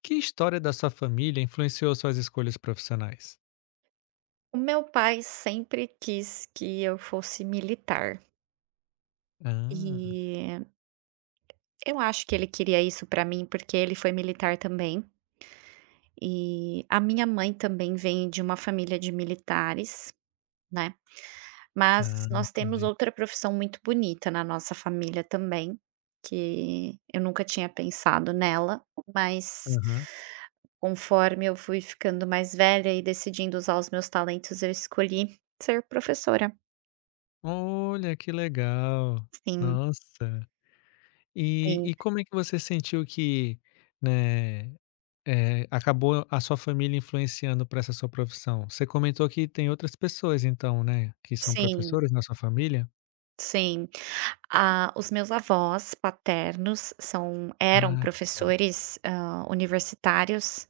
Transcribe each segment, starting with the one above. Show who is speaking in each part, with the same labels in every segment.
Speaker 1: Que história da sua família influenciou suas escolhas profissionais?
Speaker 2: O meu pai sempre quis que eu fosse militar,
Speaker 1: Ah,
Speaker 2: e eu acho que ele queria isso pra mim, porque ele foi militar também, e a minha mãe também vem de uma família de militares, né, mas
Speaker 1: ah,
Speaker 2: nós temos
Speaker 1: entendi.
Speaker 2: outra profissão muito bonita na nossa família também, que eu nunca tinha pensado nela, mas
Speaker 1: Aham.
Speaker 2: conforme eu fui ficando mais velha e decidindo usar os meus talentos, eu escolhi ser professora.
Speaker 1: Olha, que legal.
Speaker 2: Sim,
Speaker 1: Nossa. E
Speaker 2: sim,
Speaker 1: e como é que você sentiu que, né, acabou a sua família influenciando para essa sua profissão? Você comentou que tem outras pessoas então, né, que são
Speaker 2: sim.
Speaker 1: professores na sua família?
Speaker 2: Sim. Ah, os meus avós paternos são eram
Speaker 1: Ah, que legal.
Speaker 2: professores, universitários.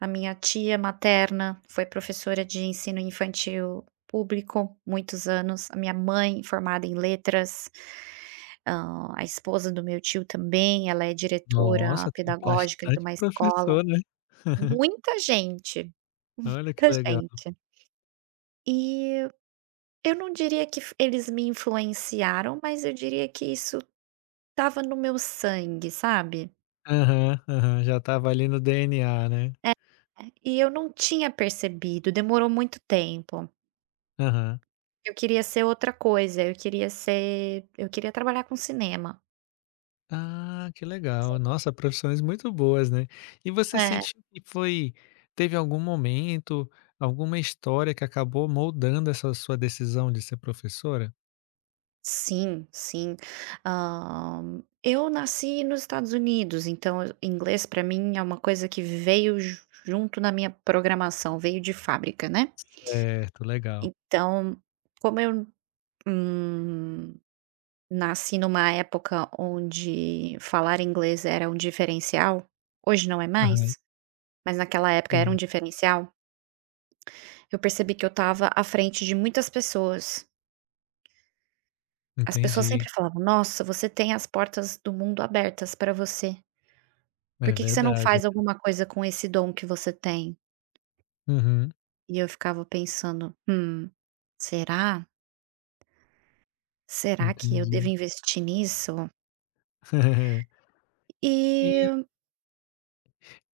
Speaker 2: A minha tia materna foi professora de ensino infantil público muitos anos. A minha mãe formada em letras. A esposa do meu tio também, ela é diretora
Speaker 1: Nossa, tem
Speaker 2: pedagógica de
Speaker 1: bastante
Speaker 2: uma escola.
Speaker 1: professor, né?
Speaker 2: Muita gente,
Speaker 1: Olha que
Speaker 2: muita
Speaker 1: legal.
Speaker 2: gente. E eu não diria que f eles me influenciaram, mas eu diria que isso estava no meu sangue, sabe.
Speaker 1: Aham, aham, já estava ali no DNA, né?
Speaker 2: E eu não tinha percebido, demorou muito tempo.
Speaker 1: Aham.
Speaker 2: Eu queria ser outra coisa, eu queria trabalhar com cinema.
Speaker 1: Ah, que legal. Nossa, profissões muito boas, né. E você
Speaker 2: É.
Speaker 1: sentiu que foi teve algum momento, alguma história que acabou moldando essa sua decisão de ser professora?
Speaker 2: Sim, sim. Eu nasci nos Estados Unidos, então inglês para mim é uma coisa que veio ju junto na minha programação, veio de fábrica, né.
Speaker 1: Certo, legal.
Speaker 2: Então, como eu, hum nasci numa época onde falar inglês era um diferencial, hoje não é
Speaker 1: Aham,
Speaker 2: mais, mas naquela época era um
Speaker 1: sim,
Speaker 2: diferencial, eu percebi que eu estava à frente de muitas pessoas. As pessoas
Speaker 1: entendi.
Speaker 2: sempre falavam: "Nossa, você tem as portas do mundo abertas para você. Por
Speaker 1: É
Speaker 2: que que você não
Speaker 1: verdade,
Speaker 2: faz
Speaker 1: né.
Speaker 2: alguma coisa com esse dom que você tem?"
Speaker 1: Uhum,
Speaker 2: E eu ficava pensando: será? Será que eu devo
Speaker 1: entendi.
Speaker 2: investir nisso?"
Speaker 1: E
Speaker 2: E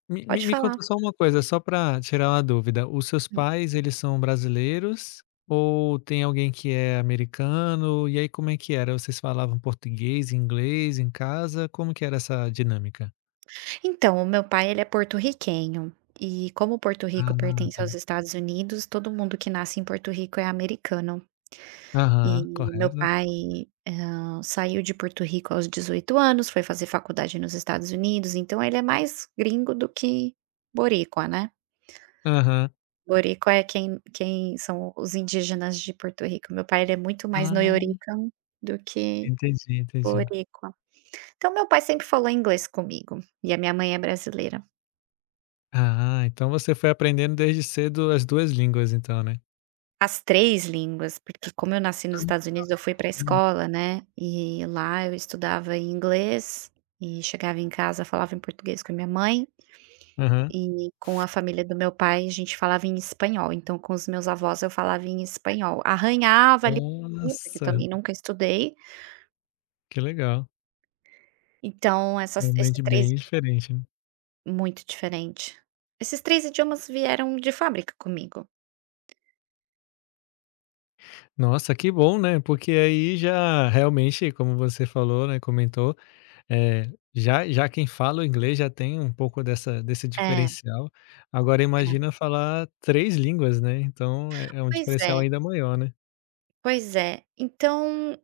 Speaker 1: Me me
Speaker 2: pode
Speaker 1: me
Speaker 2: falar.
Speaker 1: conta só uma coisa, só para tirar uma dúvida, os seus pais eles são brasileiros ou tem alguém que é americano? E aí como é que era? Vocês falavam português, inglês em casa? Como que era essa dinâmica?
Speaker 2: Então, o meu pai, ele é porto-riquenho, e como Porto
Speaker 1: Ah,
Speaker 2: Rico pertence aos
Speaker 1: tá.
Speaker 2: Estados Unidos, todo mundo que nasce em Porto Rico é americano. E
Speaker 1: Aham,
Speaker 2: meu
Speaker 1: correto.
Speaker 2: pai, saiu de Porto Rico aos 18 anos, foi fazer faculdade nos Estados Unidos, então ele é mais gringo do que boricua, né.
Speaker 1: Aham.
Speaker 2: Boricua é quem são os indígenas de Porto Rico. Meu pai, ele é muito mais
Speaker 1: Ah,
Speaker 2: Nuyorican do que
Speaker 1: entendi, entendi.
Speaker 2: boricua. Então meu pai sempre falou inglês comigo, e a minha mãe é brasileira.
Speaker 1: Ah, então você foi aprendendo desde cedo as 2 línguas então, né?
Speaker 2: As 3 línguas, porque como eu nasci
Speaker 1: Ah,
Speaker 2: nos Estados Unidos,
Speaker 1: o
Speaker 2: eu fui para a
Speaker 1: espanhol, né.
Speaker 2: escola, né, e lá eu estudava em inglês e chegava em casa, falava em português com a minha mãe
Speaker 1: Aham.
Speaker 2: e com a família do meu pai a gente falava em espanhol, então com os meus avós eu falava em espanhol. Arranhava ali um pouquinho, porque eu
Speaker 1: Nossa,
Speaker 2: também nunca estudei,
Speaker 1: que legal.
Speaker 2: então essas esses
Speaker 1: Realmente
Speaker 2: 3
Speaker 1: bem diferente, né.
Speaker 2: muito diferente. Esses 3 idiomas vieram de fábrica comigo.
Speaker 1: Nossa, que bom, né, porque aí já realmente, como você falou, né, comentou, já quem fala o inglês já tem um pouco dessa desse
Speaker 2: É, é.
Speaker 1: diferencial, agora imagina falar 3 línguas, né, então é um
Speaker 2: Pois
Speaker 1: diferencial
Speaker 2: é,
Speaker 1: ainda maior, né.
Speaker 2: pois é. Então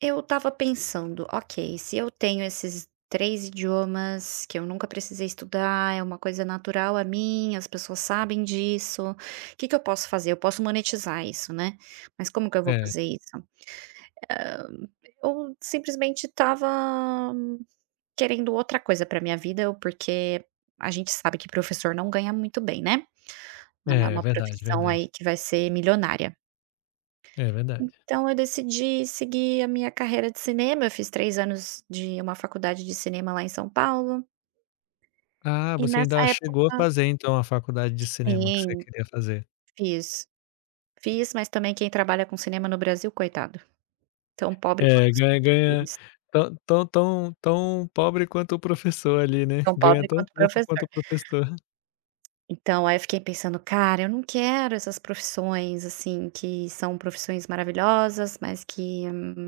Speaker 2: eu estava pensando, ok, se eu tenho esses 3 idiomas que eu nunca precisei estudar, é uma coisa natural a mim, as pessoas sabem disso, o que que eu posso fazer? Eu posso monetizar isso, né, mas como que eu vou
Speaker 1: É,
Speaker 2: fazer isso? Hã, eu simplesmente estava querendo outra coisa pra minha vida, porque a gente sabe que professor não ganha muito bem, né, não é
Speaker 1: é
Speaker 2: uma
Speaker 1: verdade,
Speaker 2: profissão
Speaker 1: verdade.
Speaker 2: aí que vai ser milionária.
Speaker 1: É verdade.
Speaker 2: Então eu decidi seguir a minha carreira de cinema, eu fiz 3 anos de uma faculdade de cinema lá em São Paulo,
Speaker 1: Ah,
Speaker 2: e
Speaker 1: você
Speaker 2: nessa
Speaker 1: ainda chegou a
Speaker 2: época
Speaker 1: fazer então a faculdade de cinema que você
Speaker 2: sim,
Speaker 1: queria fazer.
Speaker 2: fiz. Fiz, mas também quem trabalha com cinema no Brasil, coitado, tão pobre quanto
Speaker 1: É,
Speaker 2: os
Speaker 1: ganha
Speaker 2: professores,
Speaker 1: tão pobre quanto o professor ali, né,
Speaker 2: tão
Speaker 1: ganha
Speaker 2: pobre
Speaker 1: tão
Speaker 2: quanto o
Speaker 1: pouco
Speaker 2: professor.
Speaker 1: quanto o professor.
Speaker 2: Então aí eu fiquei pensando: "Cara, eu não quero essas profissões, assim, que são profissões maravilhosas, mas que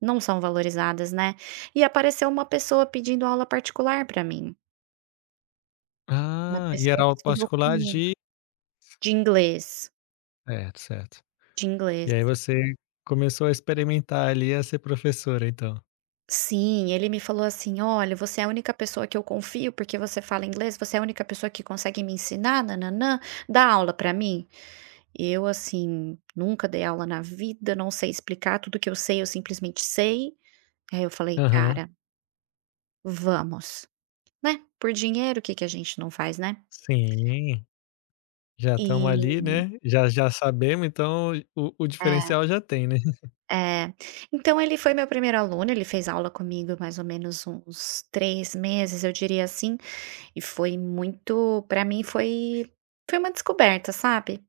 Speaker 2: não são valorizadas, né." E apareceu uma pessoa pedindo aula particular pra mim, uma
Speaker 1: Ah, e
Speaker 2: pessoa
Speaker 1: era
Speaker 2: que
Speaker 1: aula
Speaker 2: estudou
Speaker 1: particular
Speaker 2: comigo.
Speaker 1: de
Speaker 2: De inglês,
Speaker 1: certo, certo.
Speaker 2: de inglês.
Speaker 1: E aí você começou a experimentar ali a ser professora então.
Speaker 2: Sim, ele me falou assim: "Olha, você é a única pessoa que eu confio, porque você fala inglês, você é a única pessoa que consegue me ensinar, nananã, dá aula pra mim." Eu, assim, nunca dei aula na vida, não sei explicar, tudo que eu sei, eu simplesmente sei. Aí eu falei:
Speaker 1: Aham.
Speaker 2: "Cara, vamos", né, por dinheiro, o que que a gente não faz, né?
Speaker 1: Sim, já estamos
Speaker 2: E
Speaker 1: ali, né, já sabemos, então o
Speaker 2: é,
Speaker 1: diferencial já tem, né.
Speaker 2: é. Então ele foi meu primeiro aluno, ele fez aula comigo mais ou menos uns 3 meses, eu diria assim. E foi muito pra mim foi foi uma descoberta, sabe.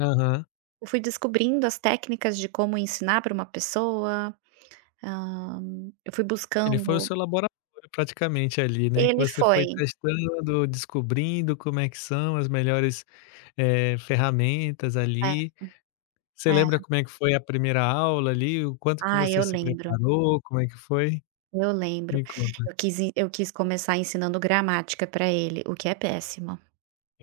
Speaker 1: Aham.
Speaker 2: Eu fui descobrindo as técnicas de como ensinar pra uma pessoa, hã, eu fui
Speaker 1: Ele foi o
Speaker 2: buscando
Speaker 1: seu laboratório praticamente ali, né, que
Speaker 2: ele
Speaker 1: você foi
Speaker 2: foi.
Speaker 1: testando, descobrindo como é que são as melhores, ferramentas
Speaker 2: É,
Speaker 1: ali. Você
Speaker 2: é.
Speaker 1: lembra como é que foi a primeira aula ali, o quanto que
Speaker 2: Ah, eu
Speaker 1: você se
Speaker 2: lembro,
Speaker 1: preparou, como é que foi?
Speaker 2: eu lembro.
Speaker 1: Me conta.
Speaker 2: Eu quis começar ensinando gramática pra ele, o que é péssimo.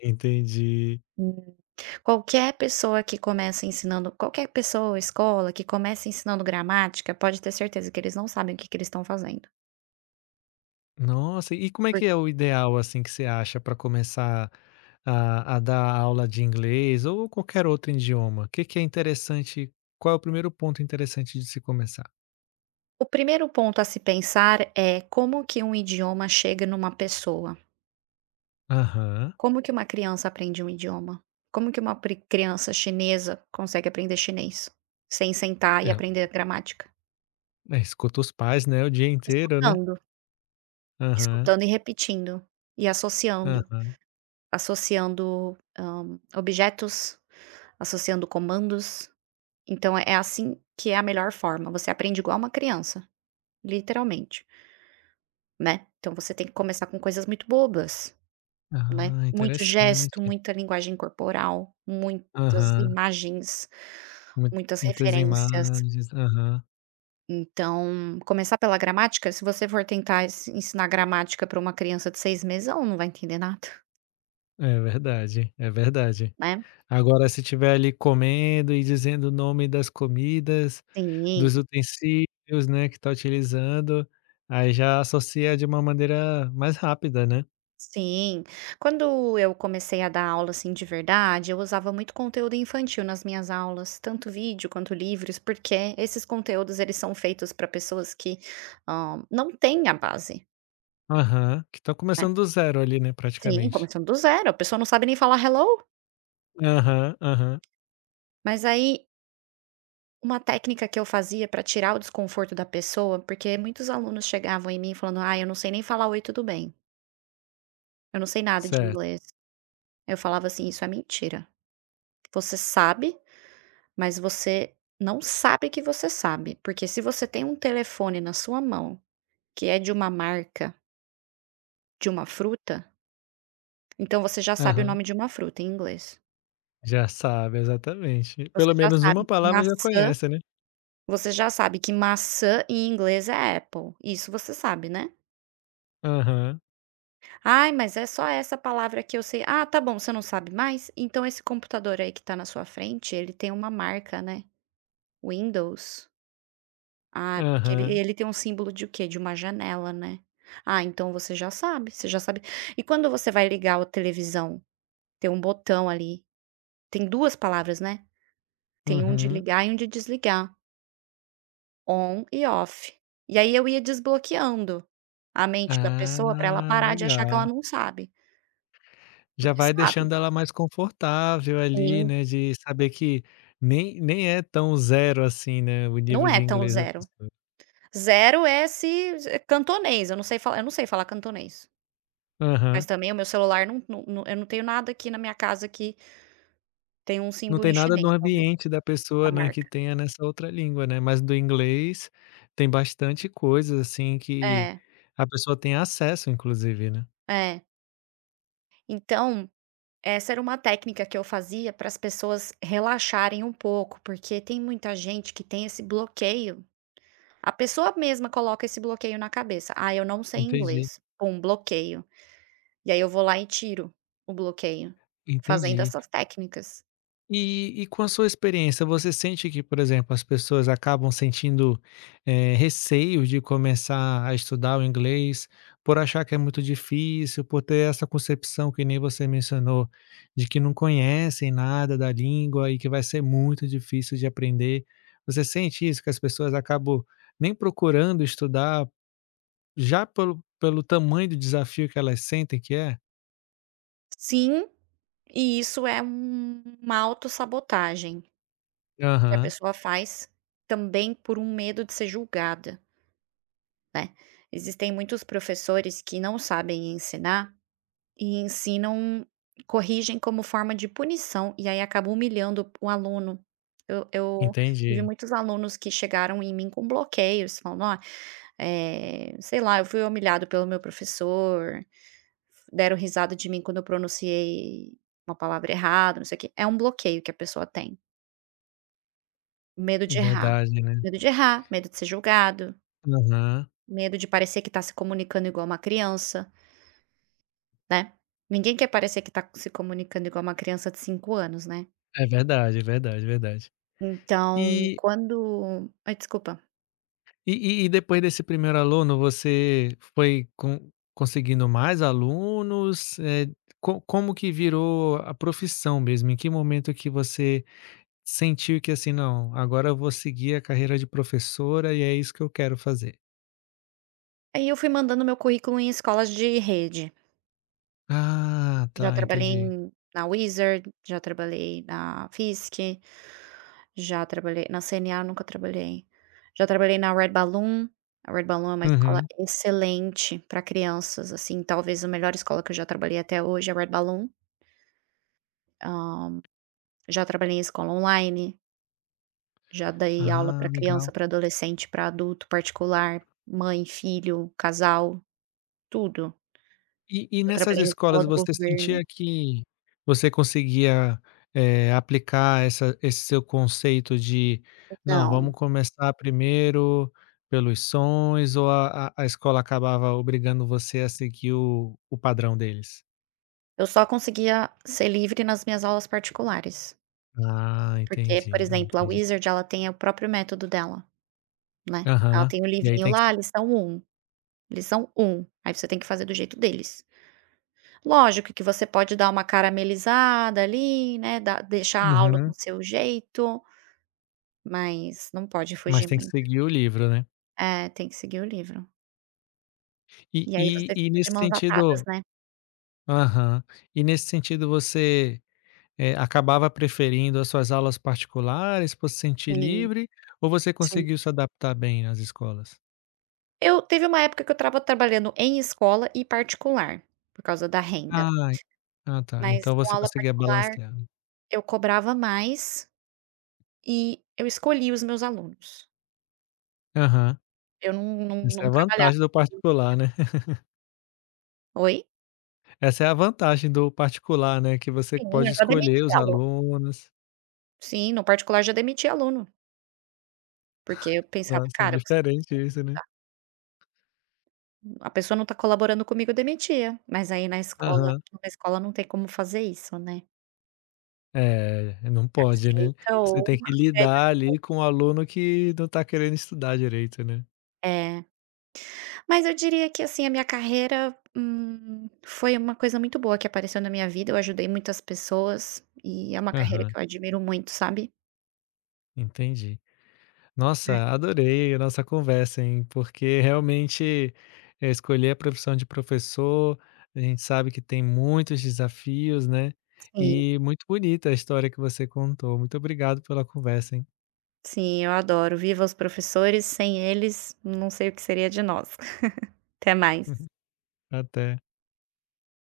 Speaker 1: Entendi.
Speaker 2: Hum. Qualquer pessoa que começa ensinando qualquer pessoa, escola, que começa ensinando gramática, pode ter certeza que eles não sabem o que que eles estão fazendo.
Speaker 1: Nossa, e como é que é o ideal, assim, que você acha para começar a dar aula de inglês ou qualquer outro idioma? O que que é interessante qual é o primeiro ponto interessante de se começar?
Speaker 2: O primeiro ponto a se pensar é como que um idioma chega numa pessoa.
Speaker 1: Aham.
Speaker 2: Como que uma criança aprende um idioma? Como que uma criança chinesa consegue aprender chinês sem sentar e
Speaker 1: É,
Speaker 2: aprender a gramática?
Speaker 1: é, escuta os pais, né, o dia inteiro, né.
Speaker 2: Escutando,
Speaker 1: Aham,
Speaker 2: escutando e repetindo e associando,
Speaker 1: aham.
Speaker 2: associando objetos, associando comandos. Então é assim que é a melhor forma. Você aprende igual uma criança, literalmente, né? Então você tem que começar com coisas muito bobas. Né,
Speaker 1: Ah,
Speaker 2: muito gesto,
Speaker 1: interessante.
Speaker 2: muita linguagem corporal, muitas
Speaker 1: Aham.
Speaker 2: imagens,
Speaker 1: Mui
Speaker 2: muitas
Speaker 1: muitas
Speaker 2: referências.
Speaker 1: imagens. Aham.
Speaker 2: Então, começar pela gramática, se você for tentar ensinar gramática para uma criança de 6 meses, ela não vai entender nada,
Speaker 1: É verdade, é verdade.
Speaker 2: né.
Speaker 1: Agora se estiver ali comendo e dizendo o nome das comidas,
Speaker 2: Sim,
Speaker 1: dos utensílios, né, que está utilizando, aí já associa de uma maneira mais rápida, né.
Speaker 2: sim. Quando eu comecei a dar aula, assim, de verdade, eu usava muito conteúdo infantil nas minhas aulas, tanto vídeo quanto livros, porque esses conteúdos eles são feitos para pessoas que, não têm a base.
Speaker 1: Aham, que estão começando do zero ali, né,
Speaker 2: Sim,
Speaker 1: praticamente.
Speaker 2: começando do zero, a pessoa não sabe nem falar "hello".
Speaker 1: Aham, aham,
Speaker 2: Mas aí, uma técnica que eu fazia pra tirar o desconforto da pessoa, porque muitos alunos chegavam em mim falando: "Ah, eu não sei nem falar 'oi, tudo bem', eu não sei nada de
Speaker 1: certo.
Speaker 2: inglês." Eu falava assim: "Isso é mentira. Você sabe, mas você não sabe que você sabe, porque se você tem um telefone na sua mão, que é de uma marca de uma fruta, então você já sabe o
Speaker 1: Aham.
Speaker 2: nome de uma fruta em inglês.
Speaker 1: Já sabe, exatamente.
Speaker 2: Você
Speaker 1: Pelo
Speaker 2: já
Speaker 1: menos uma
Speaker 2: sabe que
Speaker 1: palavra já
Speaker 2: maçã"
Speaker 1: conhece, né.
Speaker 2: Você já sabe que maçã em inglês é apple, isso você sabe, né?
Speaker 1: Aham,
Speaker 2: Ai, mas é só essa palavra que eu sei." "Ah, tá bom, você não sabe mais? Então esse computador aí que tá na sua frente, ele tem uma marca, né? Windows. Ah, porque ele
Speaker 1: aham,
Speaker 2: ele tem um símbolo de o quê? De uma janela, né? Ah, então você já sabe, você já sabe. E quando você vai ligar a televisão, tem um botão ali, tem 2 palavras, né? Tem um de
Speaker 1: uhum.
Speaker 2: ligar e um de desligar. On e off." E aí eu ia desbloqueando a mente da pessoa pra ela
Speaker 1: Ah,
Speaker 2: parar de achar que ela
Speaker 1: legal.
Speaker 2: não sabe,
Speaker 1: Já
Speaker 2: porque
Speaker 1: vai
Speaker 2: sabe.
Speaker 1: deixando ela mais confortável ali,
Speaker 2: Sim,
Speaker 1: né, de saber que nem é tão zero assim, né, o
Speaker 2: não
Speaker 1: nível
Speaker 2: é
Speaker 1: de
Speaker 2: tão
Speaker 1: inglês da
Speaker 2: zero.
Speaker 1: pessoa.
Speaker 2: Zero é se se Cantonês, eu não sei falar cantonês, mas
Speaker 1: Aham.
Speaker 2: também o meu celular eu não tenho nada aqui na minha casa que tem um
Speaker 1: Não
Speaker 2: símbolo em
Speaker 1: tem nada no
Speaker 2: chinês, talvez,
Speaker 1: ambiente da
Speaker 2: a
Speaker 1: pessoa, né, que
Speaker 2: marca.
Speaker 1: tenha nessa outra língua, né, mas do inglês tem bastante coisas, assim, que
Speaker 2: É,
Speaker 1: a pessoa tem acesso inclusive, né.
Speaker 2: é. Então, essa era uma técnica que eu fazia para as pessoas relaxarem um pouco, porque tem muita gente que tem esse bloqueio. A pessoa mesma coloca esse bloqueio na cabeça: "Ah, eu não sei
Speaker 1: Entendi,
Speaker 2: inglês", pum, bloqueio. E aí eu vou lá e tiro o bloqueio, fazendo
Speaker 1: entendi.
Speaker 2: essas técnicas.
Speaker 1: E com a sua experiência, você sente que, por exemplo, as pessoas acabam sentindo, receio de começar a estudar o inglês, por achar que é muito difícil, por ter essa concepção que nem você mencionou, de que não conhecem nada da língua e que vai ser muito difícil de aprender. Você sente isso, que as pessoas acabam nem procurando estudar, já pelo tamanho do desafio que elas sentem que é?
Speaker 2: Sim, e isso é uma autossabotagem que a
Speaker 1: Aham,
Speaker 2: pessoa faz também por um medo de ser julgada, né. Existem muitos professores que não sabem ensinar. E ensinam Corrigem como forma de punição, e aí acaba humilhando o aluno. Eu tive
Speaker 1: entendi.
Speaker 2: muitos alunos que chegaram em mim com bloqueios, falando: "Ó, sei lá, eu fui humilhado pelo meu professor, deram risada de mim quando eu pronunciei uma palavra errada, não sei o quê." É um bloqueio que a pessoa tem, medo
Speaker 1: É
Speaker 2: de errar.
Speaker 1: verdade, né?
Speaker 2: Medo de errar, medo de ser julgado,
Speaker 1: Aham.
Speaker 2: medo de parecer que está se comunicando igual uma criança, né. Ninguém quer parecer que está se comunicando igual uma criança de 5 anos, né.
Speaker 1: É verdade, é verdade, é verdade.
Speaker 2: Então,
Speaker 1: E
Speaker 2: desculpa.
Speaker 1: e depois desse primeiro aluno, você foi con conseguindo mais alunos? Co como que virou a profissão mesmo? Em que momento que você sentiu que assim: "Não, agora eu vou seguir a carreira de professora e é isso que eu quero fazer"?
Speaker 2: Aí eu fui mandando meu currículo em escolas de rede.
Speaker 1: Ah,
Speaker 2: Já
Speaker 1: tá,
Speaker 2: trabalhei
Speaker 1: entendi.
Speaker 2: na Wizard, já trabalhei na Fiesc, já trabalhei na CNA nunca trabalhei. Já trabalhei na Red Balloon. A Red Balloon é uma escola
Speaker 1: Uhum.
Speaker 2: excelente para crianças, assim, talvez a melhor escola que eu já trabalhei até hoje é a Red Balloon. Hã, Já trabalhei em escola online, já dei aula
Speaker 1: Ah,
Speaker 2: para criança,
Speaker 1: legal.
Speaker 2: para adolescente, para adulto, particular, mãe, filho, casal, tudo.
Speaker 1: E
Speaker 2: Já
Speaker 1: nessas
Speaker 2: trabalhei em
Speaker 1: escolas
Speaker 2: escola do
Speaker 1: você
Speaker 2: governo.
Speaker 1: sentia que você conseguia, aplicar essa esse seu conceito de: "Não,
Speaker 2: Não,
Speaker 1: vamos começar primeiro pelos sons", ou a escola acabava obrigando você a seguir o padrão deles?
Speaker 2: eu só conseguia ser livre nas minhas aulas particulares,
Speaker 1: Ah,
Speaker 2: porque, por
Speaker 1: entendi,
Speaker 2: exemplo, a
Speaker 1: entendi.
Speaker 2: Wizard ela tem o próprio método dela, né. Ela
Speaker 1: Aham.
Speaker 2: tem o
Speaker 1: E aí
Speaker 2: livrinho
Speaker 1: tem que
Speaker 2: lá,
Speaker 1: se
Speaker 2: lição um aí você tem que fazer do jeito deles. Lógico que você pode dar uma caramelizada ali, né, dar deixar a aula com
Speaker 1: uhum.
Speaker 2: seu jeito, mas não pode
Speaker 1: Mas
Speaker 2: fugir
Speaker 1: tem que
Speaker 2: muito.
Speaker 1: seguir o livro, né.
Speaker 2: É, tem que seguir o livro.
Speaker 1: E
Speaker 2: E aí
Speaker 1: e
Speaker 2: você
Speaker 1: e
Speaker 2: fica de
Speaker 1: nesse
Speaker 2: mãos atadas,
Speaker 1: sentido
Speaker 2: né.
Speaker 1: aham. E nesse sentido você acabava preferindo as suas aulas particulares por se sentir
Speaker 2: Sim,
Speaker 1: livre, ou você
Speaker 2: sim.
Speaker 1: conseguiu se adaptar bem às escolas?
Speaker 2: Eu teve uma época que eu estava trabalhando em escola e particular, por causa da renda,
Speaker 1: Ai, ah tá,
Speaker 2: mas
Speaker 1: então
Speaker 2: com
Speaker 1: você
Speaker 2: aula
Speaker 1: conseguia
Speaker 2: particular
Speaker 1: balancear.
Speaker 2: eu cobrava mais e eu escolhia os meus alunos.
Speaker 1: Aham.
Speaker 2: Eu não não
Speaker 1: Essa é
Speaker 2: não
Speaker 1: a
Speaker 2: trabalhava.
Speaker 1: vantagem do particular, né.
Speaker 2: Oi?
Speaker 1: Essa é a vantagem do particular, né, que você
Speaker 2: Sim, eu
Speaker 1: pode
Speaker 2: já demiti
Speaker 1: escolher os
Speaker 2: aluno.
Speaker 1: alunos.
Speaker 2: Sim, no particular já demiti aluno, porque eu pensava:
Speaker 1: Nossa, é
Speaker 2: "Cara, você não
Speaker 1: diferente isso, né.
Speaker 2: a pessoa não está colaborando comigo", eu demitia. Mas aí na escola
Speaker 1: Aham.
Speaker 2: na escola não tem como fazer isso, né.
Speaker 1: É, não pode, né.
Speaker 2: Aceita
Speaker 1: Você
Speaker 2: ou
Speaker 1: tem que lidar ali com o aluno que não tá querendo estudar direito, né.
Speaker 2: é. Mas eu diria que, assim, a minha carreira, foi uma coisa muito boa que apareceu na minha vida, eu ajudei muitas pessoas, e é uma carreira que
Speaker 1: Aham,
Speaker 2: eu admiro muito, sabe.
Speaker 1: entendi. Nossa, adorei a nossa conversa, hein? Porque realmente escolher a profissão de professor, a gente sabe que tem muitos desafios, né?
Speaker 2: Sim,
Speaker 1: E muito bonita a história que você contou. Muito obrigado pela conversa, hein?
Speaker 2: sim, eu adoro. Viva os professores, sem eles, não sei o que seria de nós. Até mais.
Speaker 1: Até.